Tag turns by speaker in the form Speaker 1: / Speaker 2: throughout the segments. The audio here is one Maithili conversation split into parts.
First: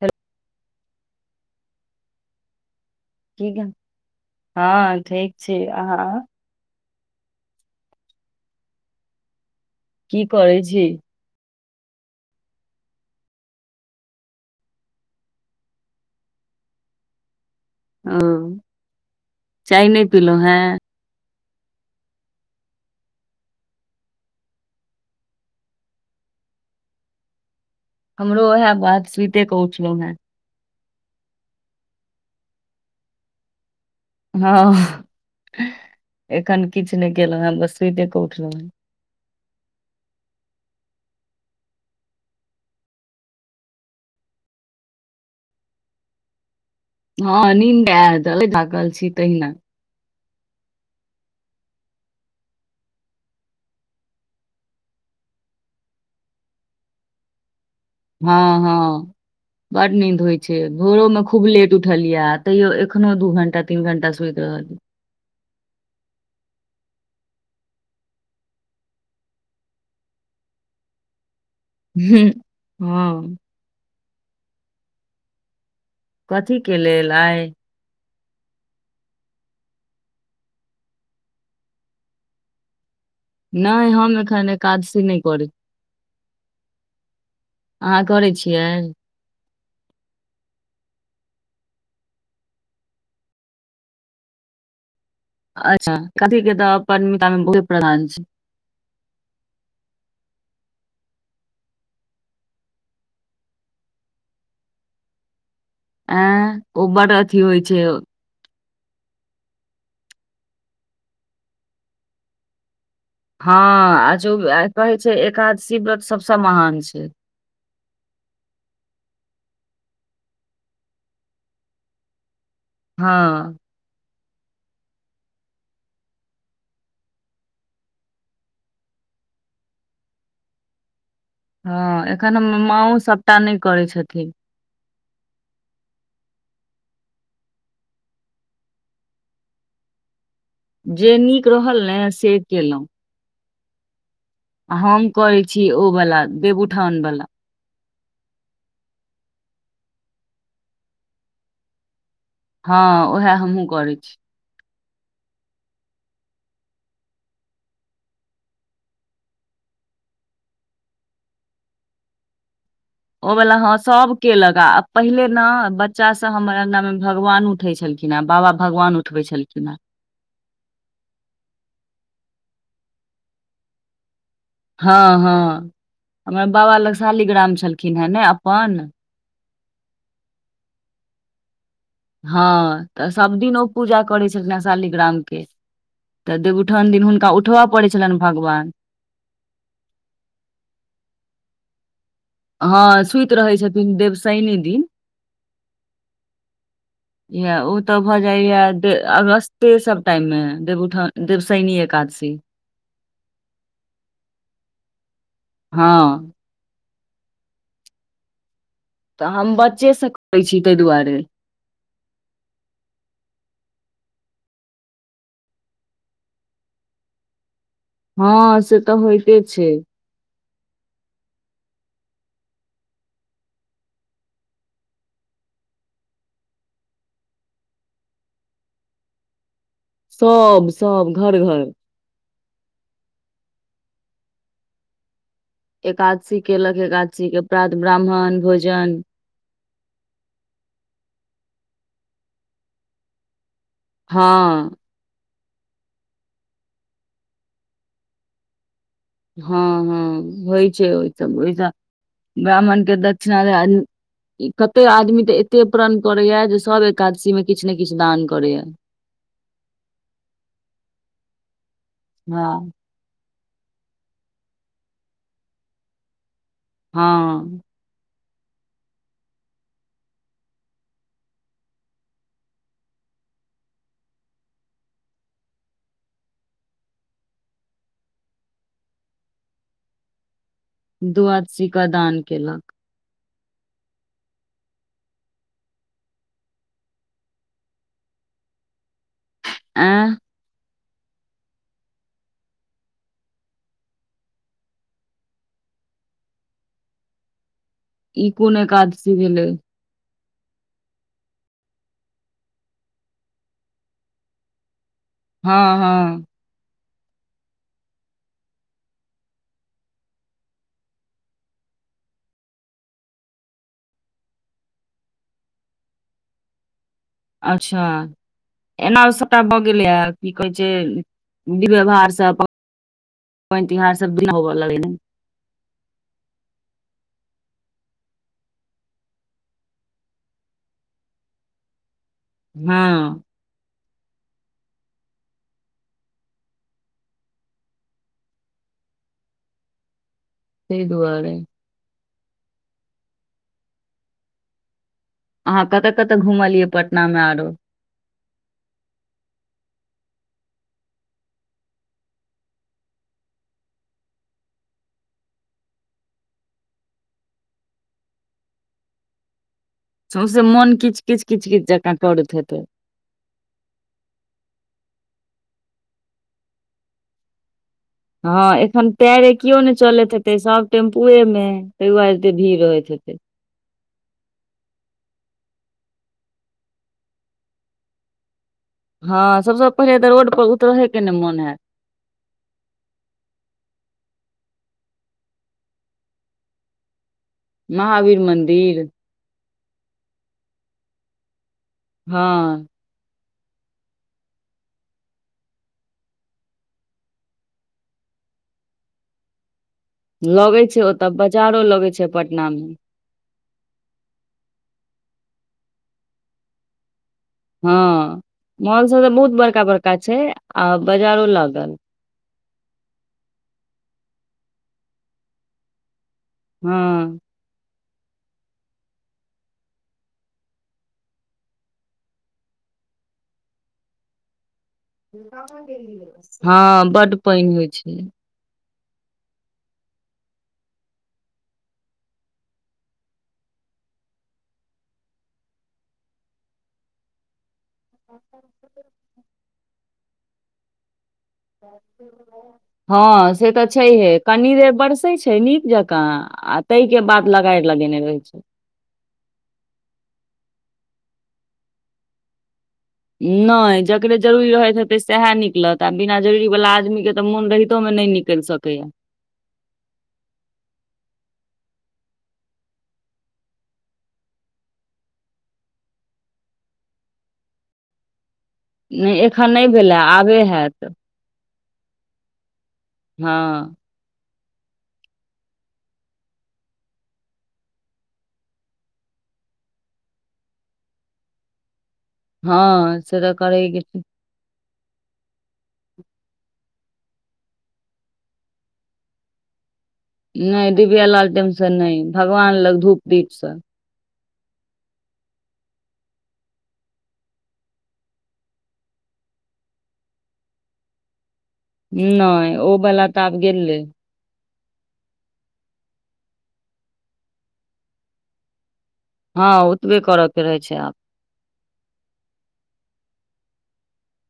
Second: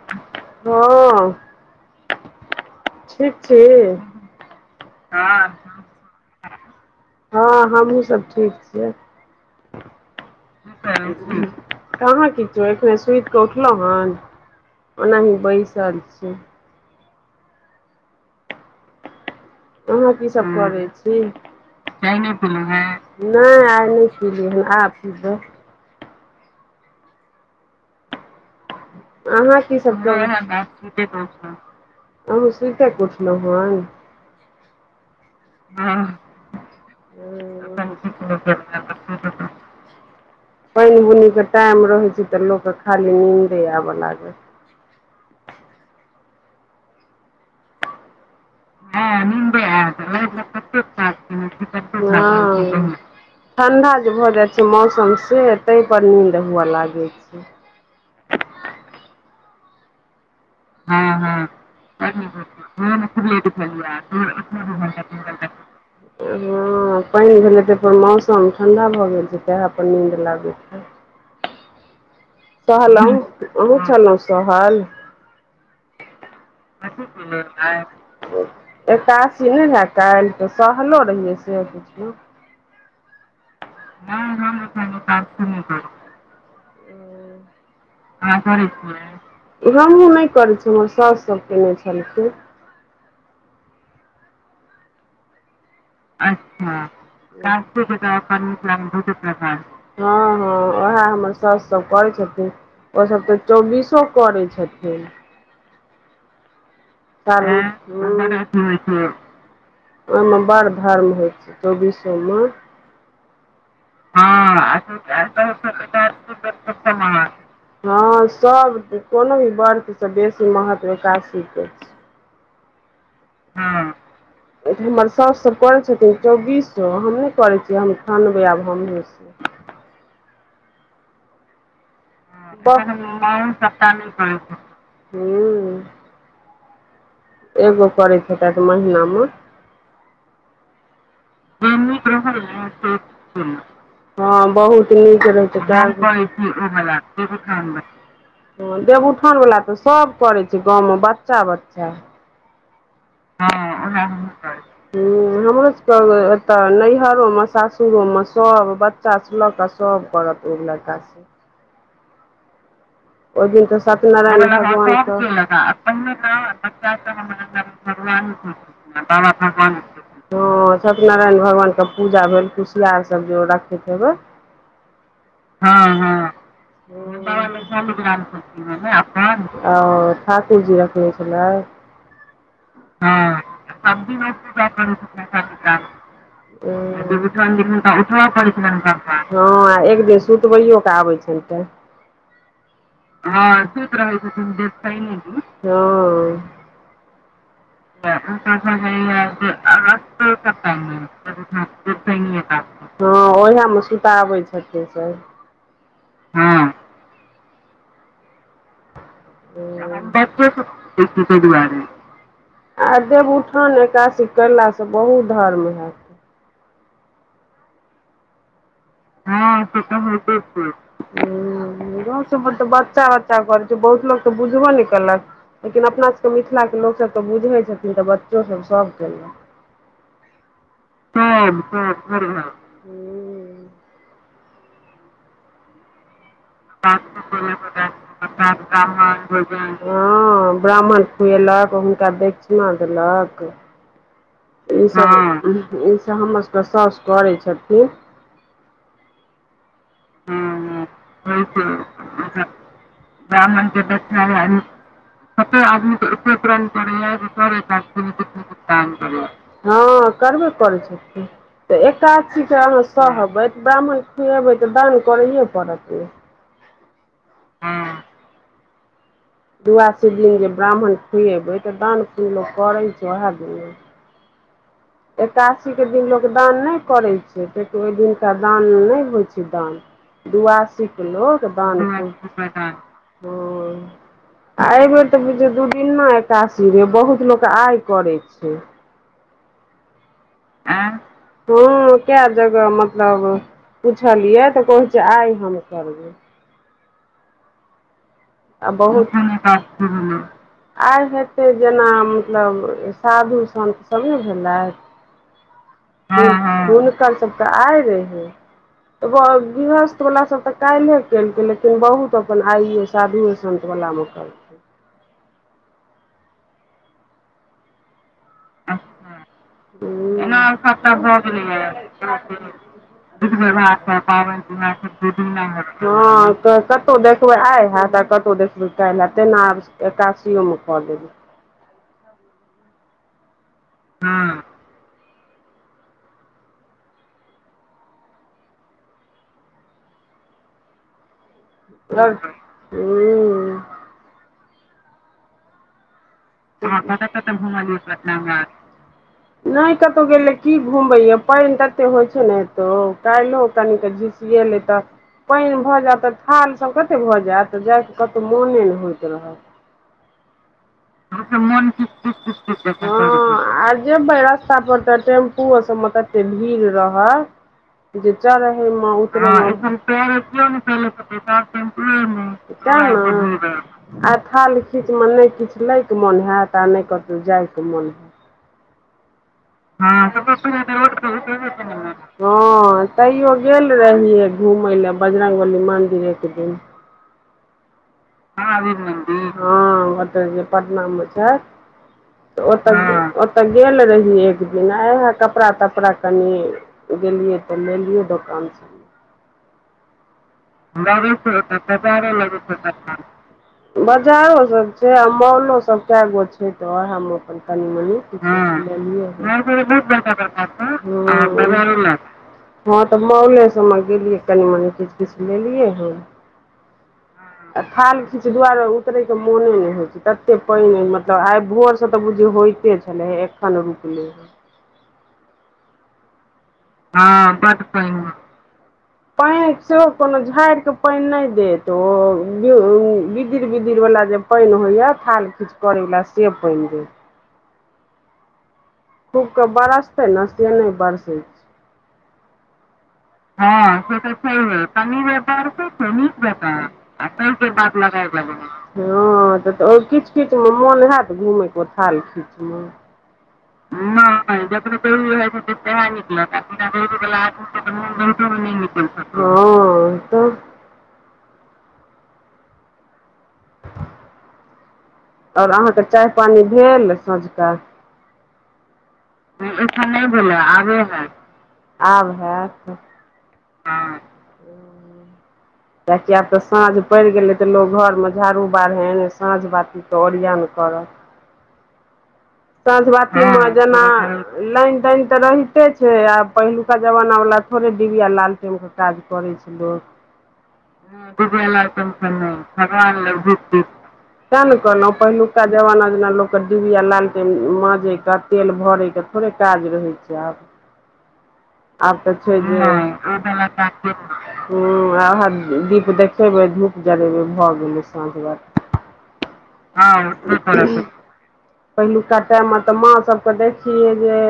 Speaker 1: ह।
Speaker 2: हँ। ठीक
Speaker 1: की
Speaker 2: छी।
Speaker 1: हँ ठीक
Speaker 2: हां
Speaker 1: छी अहाँ
Speaker 2: हँ हमहुूँ सब ठीक छियै
Speaker 1: की करै छी।
Speaker 2: कहाँ किछु एखने सुति कऽ उठलहुँ हेन। ओनाही बैसल छी।
Speaker 1: [unintelligible] चाय नहि
Speaker 2: अहाँ की
Speaker 1: पीलहुँ
Speaker 2: सभ
Speaker 1: हेँ
Speaker 2: करै छी। चाय नहि पिले हऽ नहि आइ नहि पिलिय हऽ आब पिबै
Speaker 1: हमरो उएह बात सुते
Speaker 2: अहाँ
Speaker 1: कऽ
Speaker 2: की सब
Speaker 1: उठलहुँ हेँ
Speaker 2: करय छी आहू सुतय कऽ उठलू हन
Speaker 1: हँ एखन किछु नहि केलहुँ हेँ बस सुइते कऽ उठलहुँ हेँ
Speaker 2: पाइन बुनी के टाइम रहैत छै तऽ लोकके खाली नींन्दे आबय लागल
Speaker 1: हँ निन्दे आयत [unintelligible]
Speaker 2: हँ निन्दे आयत [unintelligible] ठण्डा जे भऽ जाइ छै मौसम से तैअ पर नीन्द हुअए लागै छै
Speaker 1: हँ हँ बड नीद होए छैय भोरो
Speaker 2: हँ
Speaker 1: में
Speaker 2: हँ
Speaker 1: खूब लेट उठल
Speaker 2: बड नीक
Speaker 1: यऽ
Speaker 2: होय छै
Speaker 1: तैयो
Speaker 2: सुबह मे
Speaker 1: एखनो
Speaker 2: खूब
Speaker 1: दू
Speaker 2: लेट
Speaker 1: घंटा तीन
Speaker 2: उठलियै
Speaker 1: घंटा
Speaker 2: फेर
Speaker 1: सुति
Speaker 2: उठलौं
Speaker 1: रहल य
Speaker 2: दू घंटा तीन घंटा हँ पानि भेलै तऽ पर मौसम ठण्डा भऽ गेल छै तेहे पर नीन्द लागैत छै
Speaker 1: हू
Speaker 2: कहलहुँ अहुँ छलो सहल
Speaker 1: कथी के लेल आइ
Speaker 2: [unintelligible] एकासी नहि लए काल्हि तऽ सहलो रहियै से पुझलौ
Speaker 1: नहि हम एखन एकादशी नहि करै छी
Speaker 2: अहाँ करै छिये नहि हमँहू नहि करै छी हमर सास सब केने छलखिन
Speaker 1: अच्छा कथी के
Speaker 2: अच्छा
Speaker 1: तऽ अपन मिथिला मे बहुते प्रधान छै
Speaker 2: [unintelligible] हँ हँ उएह हमर सास सब करै छथिन ओ सब तऽ चौबीसो करे छथिन
Speaker 1: एअ उबर अथी
Speaker 2: साल
Speaker 1: होइ छै
Speaker 2: हूँ हूँ ओयमे बड़ धर्म होइत छै चौबीसोमऽ
Speaker 1: हँ आ जो कहे छै एकादशी व्रत सबसे महान छै
Speaker 2: हँ सब तऽ कहलो ने वर्त से बेसी महत्व एकादशीके छै
Speaker 1: हँ
Speaker 2: हमर साऊस सब करै छथिन चौबीसो हमहुँ करै छियै हम अठानबे आब हमहुँ
Speaker 1: हँ एखन हमर माँओ
Speaker 2: एखन
Speaker 1: सभटा नहि करै छथिन
Speaker 2: हू एगो करैत हैते महिनामे
Speaker 1: जे नीक
Speaker 2: जे
Speaker 1: रहल
Speaker 2: नीक
Speaker 1: नऽ से
Speaker 2: रहल ने
Speaker 1: केयलो
Speaker 2: से हँ बहुत
Speaker 1: हम
Speaker 2: नीक
Speaker 1: करै
Speaker 2: रहै छै
Speaker 1: छी ओ वला देवउठान वला
Speaker 2: [unintelligible] देवउठानवला तऽ सब करै छै गाँवमे बच्चा बच्चा
Speaker 1: हँ उएह हमहुँ करै छी
Speaker 2: हू हमरो सबके एतऽ नैहरो मे सासुरो मे सब ब बच्चा सँ लऽ कऽ सब करत ओ [unintelligible] सब ओ
Speaker 1: वला
Speaker 2: दिन
Speaker 1: हँ
Speaker 2: त
Speaker 1: सभ
Speaker 2: सत्यनारायण
Speaker 1: केलक आ
Speaker 2: भगवान
Speaker 1: पहिले ने
Speaker 2: कऽ
Speaker 1: बच्चा से हमर अंगना मे भगवान उठै
Speaker 2: [unintelligible]
Speaker 1: छलखिन हे
Speaker 2: भगवान
Speaker 1: बाबा भगवान उठबै
Speaker 2: बाबा
Speaker 1: छलखिन हे
Speaker 2: भगवान छथि हँ सत्यनारायण भगवानके पूजा भेल कुशियार सब जे ओ रखैत हेबै
Speaker 1: हँ हँ हमर बाबा लग शालीग्राम छलखिन हे ने अपन
Speaker 2: [unintelligible] आओ ठाकुर जी रखने छलाह
Speaker 1: हँ तऽ
Speaker 2: हँ
Speaker 1: सभदिन
Speaker 2: [inaudible]
Speaker 1: ओ
Speaker 2: [inaudible]
Speaker 1: पूजा
Speaker 2: हँ
Speaker 1: करै छलखिन हेँ शालिग्राम के तऽ देवउठान दिन हुनका उठबय पड़ै छलनि भगवान
Speaker 2: आ एक दिन सुतबैओ कऽ आबै छैन टे
Speaker 1: हँ सु
Speaker 2: हँ सुइत रहै छथिन [unintelligible]
Speaker 1: इएह ओ तऽ
Speaker 2: [inaudible]
Speaker 1: भऽ जाइए दे
Speaker 2: [inaudible]
Speaker 1: अगस्ते सब टाइम मे
Speaker 2: हँ
Speaker 1: देवउठान देवशनि
Speaker 2: ओएहामे
Speaker 1: एकादशी
Speaker 2: सुताबै छथिन सभ
Speaker 1: हँ
Speaker 2: हँ
Speaker 1: तऽ हम
Speaker 2: [inaudible]
Speaker 1: बच्चेसँ करै छी ताहि दुआरे
Speaker 2: आ देवउठान एकादसी कयला स बहुत धर्म हैत
Speaker 1: हँ से तऽ होइते
Speaker 2: हँ
Speaker 1: छै
Speaker 2: से तऽ होइते ह छै गाँव सब पर तऽ बच्चा बच्चा करै छै बहुत लोक तऽ बुझबो ने केलक लेकिन अपना सबके मिथिलाके लोकसभ तऽ बुझै छथिन तऽ बच्चो सब सभ केलक
Speaker 1: सब सब घर घर
Speaker 2: [inaudible]
Speaker 1: एकादशी केलक एकादशी के प्रात ब्राह्मण भोजन
Speaker 2: हँ ब्राह्मण खुएलक हुनका दक्षिणा देलक
Speaker 1: हँ
Speaker 2: हँ ई सब हमर सबके सउस करै छथिन
Speaker 1: हँ हँ होइ छै ओहि त ओहि [inaudible] ब्राह्मण के दक्षिणा
Speaker 2: ब्राह्मण के
Speaker 1: [unintelligible] इ
Speaker 2: दक्षिणा
Speaker 1: कते आदमी तऽ
Speaker 2: कते
Speaker 1: एतए
Speaker 2: आदमी
Speaker 1: प्रण
Speaker 2: के एते
Speaker 1: करैया जे
Speaker 2: प्रण
Speaker 1: सभ एक काज
Speaker 2: [inaudible] हँ करबे करै छथिन तऽ एकादशीके
Speaker 1: हँ
Speaker 2: अहाँ सहबै ब्राह्मण खुएबै तऽ दान करैए पड़त नै
Speaker 1: हँ
Speaker 2: हँ दुआसी दिन जे ब्राह्मण खुएबै तऽ दानु पुन लोग करै छै ओएह दिन न एकासीके दिन लोक दान नय करैय छै कियाकी ओहि दिनका दान नइ होइ छै दान दुआसी क लोक
Speaker 1: द्वादशी क
Speaker 2: दान‌
Speaker 1: दान केलक
Speaker 2: [inaudible] आ अय बेर तऽ बुझियौ दू दिनना एकासी रहे बहुत लोक आय करे छै
Speaker 1: [inaudible] आंह
Speaker 2: [inaudible] कै जगह मतलब पुछलियै तऽ कहै छै आइ हम करबै
Speaker 1: ई कोन
Speaker 2: आ बहुत
Speaker 1: एकादशी भेलै
Speaker 2: [inaudible] आइ हेतै जेना मतलब साधु संत सभ ने भेलय
Speaker 1: हँ हँ
Speaker 2: हँ हुनकर सब आय रहे वो गृहस्थ वाला सब तऽ काल्हे केलके लेकिन बहुत अपन आईये साधुएसन्तवला म करबै
Speaker 1: अच्छा एना ओ सभटा भऽ गेलैए की
Speaker 2: एना
Speaker 1: कहै छै
Speaker 2: सभटा भऽ
Speaker 1: विधव्यवहारसँ आ
Speaker 2: गेलैए दुधमे भात पर पाबनि तिहार
Speaker 1: [unintelligible]
Speaker 2: [inaudible] हँ कतहु देखबै आइ हेत आ कतहु देखबै काल्ह हेय तेना एकासियो मे क देबै
Speaker 1: हँ
Speaker 2: हँ
Speaker 1: तै दुआरे
Speaker 2: हूँ
Speaker 1: अहाँ कत कत घुमलियै पटना मे आरो
Speaker 2: नगा नय कतौ गेले की घुमबे या पानि तते होय छै ने एतौ काल्हिो कनिक झीसी एले त पानि भ जायत त थाल सब कते भ जायत जाय के कतो मोने ने होइत रहत
Speaker 1: सौसे मोन किच किच
Speaker 2: सबके
Speaker 1: किच किच जकाँ करैत हेतै
Speaker 2: आ जेबै रास्ता पर तऽ टेम्पू सब मे तते भीड़ रहत जे
Speaker 1: हँ
Speaker 2: चरहय मे
Speaker 1: एखन पैरे
Speaker 2: उतरय
Speaker 1: कियो
Speaker 2: मे
Speaker 1: नहि
Speaker 2: [unintelligible]
Speaker 1: चलैत हेतै सभ टेम्पुए मे ताहि दुआरे एते भीड़
Speaker 2: सैह
Speaker 1: रहैत हेतै
Speaker 2: न आ थाल खीचमे नहि किछु लैके मोन हैत आ नहि कतहु जायके मोन हैत
Speaker 1: हँ सबसँ पहिले
Speaker 2: हँ
Speaker 1: तऽ
Speaker 2: त
Speaker 1: रोड पर उतरहे के ने मोन हैत
Speaker 2: [unintelligible] हँ तैयो गेल रहियै घुमय लए बजरंगबली मन्दिर एक दिन
Speaker 1: महावीर
Speaker 2: महावीर
Speaker 1: मन्दिर
Speaker 2: हँ ओत जे पटना मे छै
Speaker 1: हँ
Speaker 2: ओत तऽ गेल रहि एक दिन इएह कपड़ा तपड़ा कनि गेलियै तऽ लेलियै दोकानसँ
Speaker 1: लगै छै ओतऽ
Speaker 2: बरस
Speaker 1: बाजारो लगै छै पटना मे
Speaker 2: हो [unintelligible] बाजारो सब छै आ मौलो सब कए गो छै त ओहे मे कनी मनी
Speaker 1: हँ मॉल सब तऽ बहुत बड़का बड़का छै आ बाजारो लागल
Speaker 2: हँ त मोले सभमे गेलियै कनि मनि किछु किछु लेलियै हन
Speaker 1: हूँ
Speaker 2: आ थाल खीच दुआरे उतरैके मोने नहि होइ छै ततेक पानि अ मतलब आइ भोरसँ तऽ बुझियो होइत छले एखन रुकलै हन
Speaker 1: हँ बड पानि होइ छै
Speaker 2: पानि सेहो कोनो झाड़ कऽ पानि नहि देत ओ बिदिर बिदिरवला जे पानि होइए थाल खीच करैवला से पानि होय छै
Speaker 1: [inaudible]
Speaker 2: खूब के बरसतै ने से नहि बरसै छै
Speaker 1: से तऽ
Speaker 2: हँ से त
Speaker 1: छैहे
Speaker 2: छैे
Speaker 1: कनी
Speaker 2: न
Speaker 1: देर
Speaker 2: तनी
Speaker 1: बरसै
Speaker 2: जे
Speaker 1: छै नीक
Speaker 2: पड़ते ना
Speaker 1: जकाँ
Speaker 2: नीक जेका
Speaker 1: आ ताहि के
Speaker 2: ह तै के
Speaker 1: लगारि
Speaker 2: बाद
Speaker 1: लगेने
Speaker 2: लड़े
Speaker 1: रहै छै
Speaker 2: लगबै हँ त किच किच मे मोन होयत घुमै के थाल खीच मे
Speaker 1: नहि जकरे
Speaker 2: नय
Speaker 1: जरूरी रहैत
Speaker 2: जतने
Speaker 1: हेतै
Speaker 2: बेौरी रहै
Speaker 1: सएह
Speaker 2: छै से
Speaker 1: निकलत
Speaker 2: सएह
Speaker 1: आ बिना
Speaker 2: निकलत आ
Speaker 1: जरूरीवला
Speaker 2: पूरा
Speaker 1: आदमीके तऽ
Speaker 2: दरीवला आ
Speaker 1: मोन
Speaker 2: ओहन
Speaker 1: रहितोमे नहि
Speaker 2: हालतों में
Speaker 1: निकलि
Speaker 2: नए
Speaker 1: सकैए
Speaker 2: निकल सकय हँ तब आओर अहाँके चाय पानि भेल सझुका
Speaker 1: नहि एखन
Speaker 2: नय
Speaker 1: नहि
Speaker 2: अखन
Speaker 1: भेलए
Speaker 2: नय भेलै आबे हैत आब हैत
Speaker 1: हँ
Speaker 2: कियेकि आब त साँझ पड़ि गेलै त लोग घरमे झाड़ू बारहैन साँझ बाती त ओरियान करत
Speaker 1: [inaudible]
Speaker 2: साँझ
Speaker 1: हँ से
Speaker 2: बाती
Speaker 1: तऽ
Speaker 2: मऽ
Speaker 1: करैके
Speaker 2: जेना
Speaker 1: छै
Speaker 2: लाइन तइन तऽ रहिते छै आ पहिलुका जमाना वाल थोड़े डिबिया लालटेम कऽ काज करे छैय लोक
Speaker 1: नहि डिबिया लालटेमसँ नहि
Speaker 2: [unintelligible]
Speaker 1: लग धूप
Speaker 2: भगवान लऽ धुप
Speaker 1: दीपसँ
Speaker 2: दिप तैँ नऽ कहलहुँ पहिलुका जमाना जेना लोक कऽ डिबिया लालट माँजय कऽ तेल भरैय कऽ थोड़े काज रहै छै आब
Speaker 1: [inaudible]
Speaker 2: आब तऽ जे
Speaker 1: नहि ओ
Speaker 2: [unintelligible]
Speaker 1: वला तऽ आब गेलै
Speaker 2: हुँ ओहै दीप देखेबै धूप जरेबै भऽ गेलै साँझ बा हँ
Speaker 1: ओतबे
Speaker 2: ओ
Speaker 1: करयके
Speaker 2: [unintelligible]
Speaker 1: रहै छै
Speaker 2: सब
Speaker 1: आब
Speaker 2: पहिलुका टाइम मऽ तऽ माँ सभ कऽ देखियै जे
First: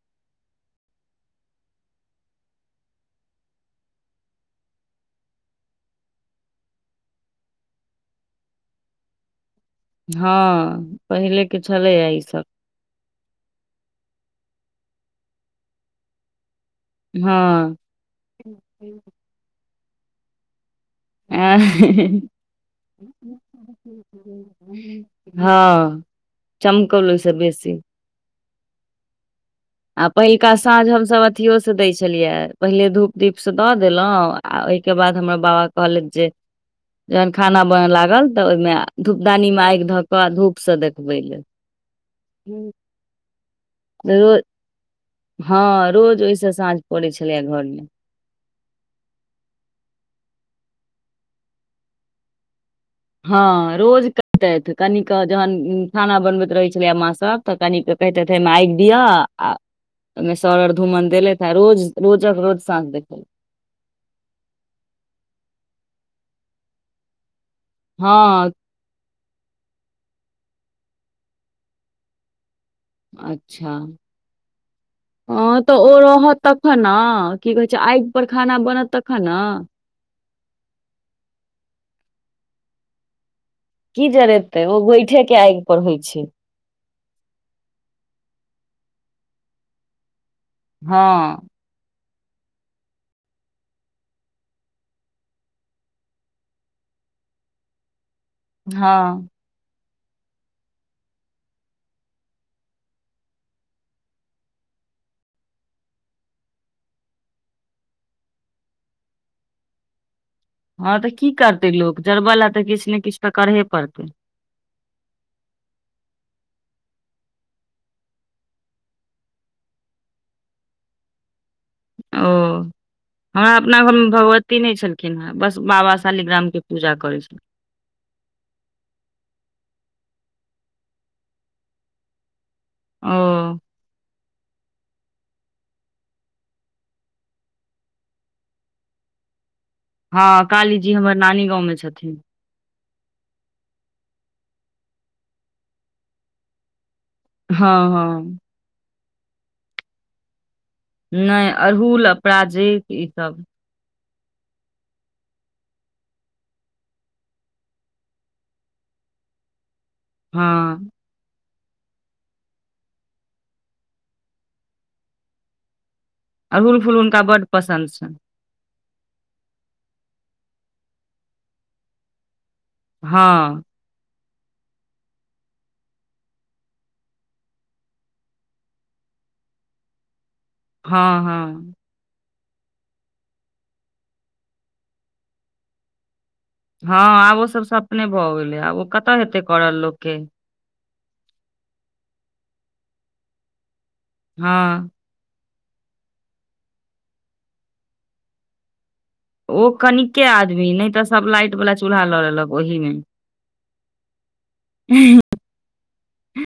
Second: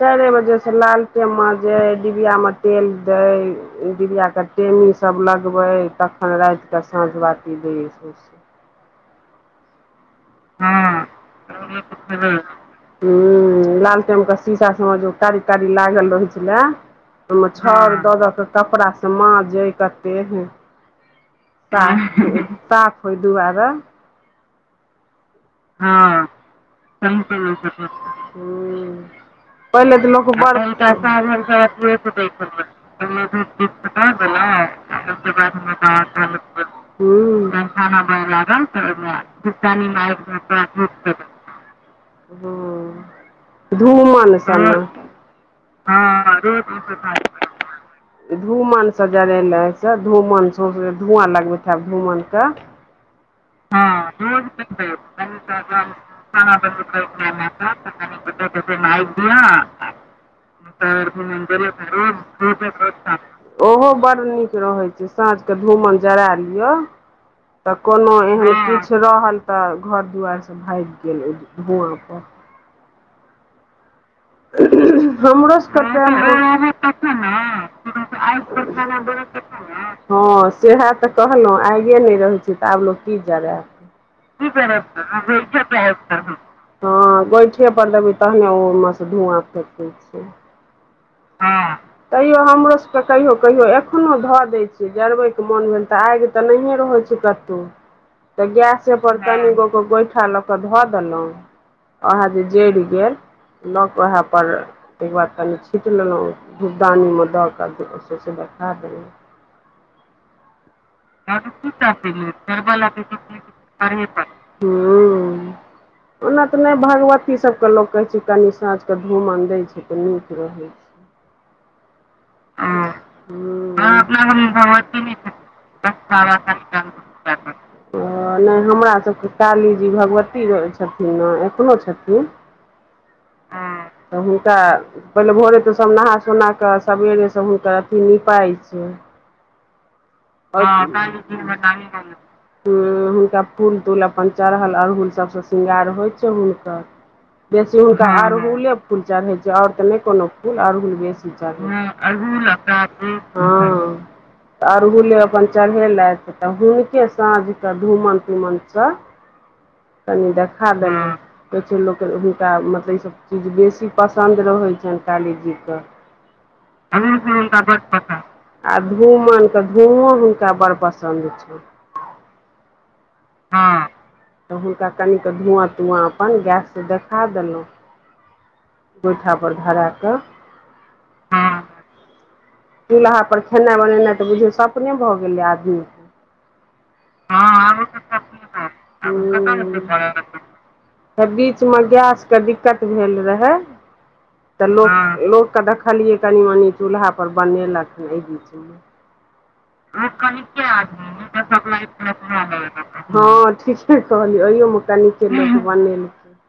Speaker 2: चाइरे बजे सँ लालटे माजै डिबिया मऽ तेल दै ओय डिबिया टेमी सब लगबै तखन राइत कऽ साँझ बााती दै सौसे
Speaker 1: हँ पहिले केँ छलै य ईसभ
Speaker 2: हुँ लालटेम कऽ शीशा सम मऽ जो कारी कारी लागल रहै छलै ओय मऽ
Speaker 1: हँ
Speaker 2: छाउर दऽ दऽ कऽ कपड़ा सँ माजैय कते सा
Speaker 1: हँ
Speaker 2: साफ होय दुआरऽ
Speaker 1: [inaudible] हँ चमकौल ओय
Speaker 2: ह्म
Speaker 1: सँ बेसी
Speaker 2: पहिले तऽ
Speaker 1: आ
Speaker 2: लोक
Speaker 1: पहिलका
Speaker 2: बड़ ह्म
Speaker 1: साँझ हमसभ अथियो सँ दै छलियै यऽ पहिले धूप दीपसँ दऽ देलहुँ आ ओहि केँ बाद हमरा बाबा कहलथि जे जहन खाना बनऽ लागल तऽ ओहिमे धूपदानी मऽ आइग धऽ कऽ धूप सँ देखबै लऽ
Speaker 2: हँ धूमान
Speaker 1: रोज
Speaker 2: सन
Speaker 1: हँ रोज ओहिसँ साँझ पड़ै छलैए घरमे
Speaker 2: [unintelligible] धूमन से जरेेनै सँ धूमन सौसो धुँआ लगबैत हेब धूमन सँ।
Speaker 1: हाँ रोज करतैथ कनि कऽ जहन खाना बनबैत रहै छलै माँ सभ तऽ कनिकेँ कहततैथ एय मऽ आइग दिअ ओइ मे सरर धूमन देलेथ आ रोज रोज कऽ रोज साँझ देखैत
Speaker 2: ओहो बड़ निक रहै छैय सांझ केँ धूमन जरा लिय। तऽ कोनो
Speaker 1: हँ
Speaker 2: ऐहन किछ रहल तऽ घर दुआर सँ भाइग गेल ओय धुँआ पर।
Speaker 1: अच्छऽ
Speaker 2: [inaudible] हमरो सब कऽ
Speaker 1: रहत
Speaker 2: टाइम अइ अहाँ ऐबै तखन
Speaker 1: ने की
Speaker 2: नऽ
Speaker 1: कहै छै
Speaker 2: ओतऽ
Speaker 1: आगि
Speaker 2: सँ
Speaker 1: पर
Speaker 2: आइब कऽ खाना बनत
Speaker 1: ने
Speaker 2: तखन नऽ। हँ सेहै तऽ कहलो आइगे नै रहै छैय तऽ आब लोग की जरैब। की
Speaker 1: जरेतै ओ
Speaker 2: करब
Speaker 1: गोइठे के आगि पर होइ छै
Speaker 2: तऽ [unintelligible] हँ गोइठे पर देबै तहने ओइ मऽ सँ धुआँ फेेके छै
Speaker 1: हँ।
Speaker 2: तेयो हमरो सब कऽ कहियो कहियो एखनो धऽ देय छियै जरबै कऽ मौन भेल तऽ आइग। तऽ नहिये रहै छैय कतौ।
Speaker 1: [inaudible]
Speaker 2: तऽ गैसे पर
Speaker 1: हँ
Speaker 2: कनि गो कऽ गौइठा लऽ कऽ धऽ देलउ ओहै जे जैर गेल। लऽ कऽ ओहै पर। ताहि केँ बाद कनि छीट लेलहुँ धुपदानी मऽ दऽ कऽ सोसे देखाए देलहुँ
Speaker 1: हाँ तऽ की करते लोक जड़बे लऽ तऽ किछ नै किछ तऽ कर हे पड़ते
Speaker 2: हुंअअ ओना तऽ नै भगवती सब के लोक कहे छैय कनि सांझ के धुंमन देय छैय तऽ निक रहे
Speaker 1: अओ हाँ अपना घर मे भगवती नै छेलखिन हे बस बाबा शालिग्राम के पूजा करे छेलखिन
Speaker 2: अऽ नय हमरा सबके कालीजी भगबती घ मे छैति नऽ अखनो छैति
Speaker 1: अओ
Speaker 2: तऽ हुनका पहले भौरे तऽ सब नहा सोना कऽ सबेरे से हुनकर अथी निपाए छैय
Speaker 1: हँ कालीजी हमर नानी गाँव मे छेथिन
Speaker 2: हूं हुनका फूल तूल अपन चरहल अड़हुल सब से श्रृंगार होइ छैय हुनकर [unintelligible]
Speaker 1: हँ हँ
Speaker 2: अड़हुले फूल चढ़़ै छैय और ते नइ कोनो फूल अड़हु बेसी
Speaker 1: नहि
Speaker 2: चढ़य छै हाँ अड़हुल आ
Speaker 1: अपराजित
Speaker 2: [inaudible]
Speaker 1: ई सब
Speaker 2: तऽ अड़हुले अपन चढ़ेलेयथ तऽ हुनके सांझ के धूंमन तूंमन स
Speaker 1: [inaudible]
Speaker 2: कनी देखा द
Speaker 1: हँ
Speaker 2: कुछ लोक क मतलब इ सब चीज बेसी पसन्द रहै छन कालीजी कऽ
Speaker 1: अड़हुल फूल हुनका
Speaker 2: [unintelligible] उनका बड्ड
Speaker 1: पसन्द छनि
Speaker 2: पता आब धूंमनक धूंमनो हुनका बड़ पसन्द छेन
Speaker 1: हाँ
Speaker 2: तऽ हुनका कनिक धुंआ तुंआ अपन गैस से खा देलउ गौठा पर धरा कऽ
Speaker 1: हाँ हाँ
Speaker 2: चूलहा पर खेनै बनेना तऽ बुझियो सपने भऽ गेले आदमी
Speaker 1: हाँ आब ओ सब सपने भऽ गेले आब ओ कतह हेते करल लोक के
Speaker 2: त बीच मे गैस के दिकत भेल रहे
Speaker 1: हँ
Speaker 2: त हाँ लोक लोक तऽ देखलिये कनि मनी चूलहा पर बनेलख हन अइ बीच में
Speaker 1: ओ
Speaker 2: लोक कनिके
Speaker 1: आदमी नहि तऽ सब
Speaker 2: [inaudible]
Speaker 1: लाइट वाला चूल्हा लऽ लेलक ओहि मे
Speaker 2: हँ ठीके कहलिय अहियोमे कनिक बनेलके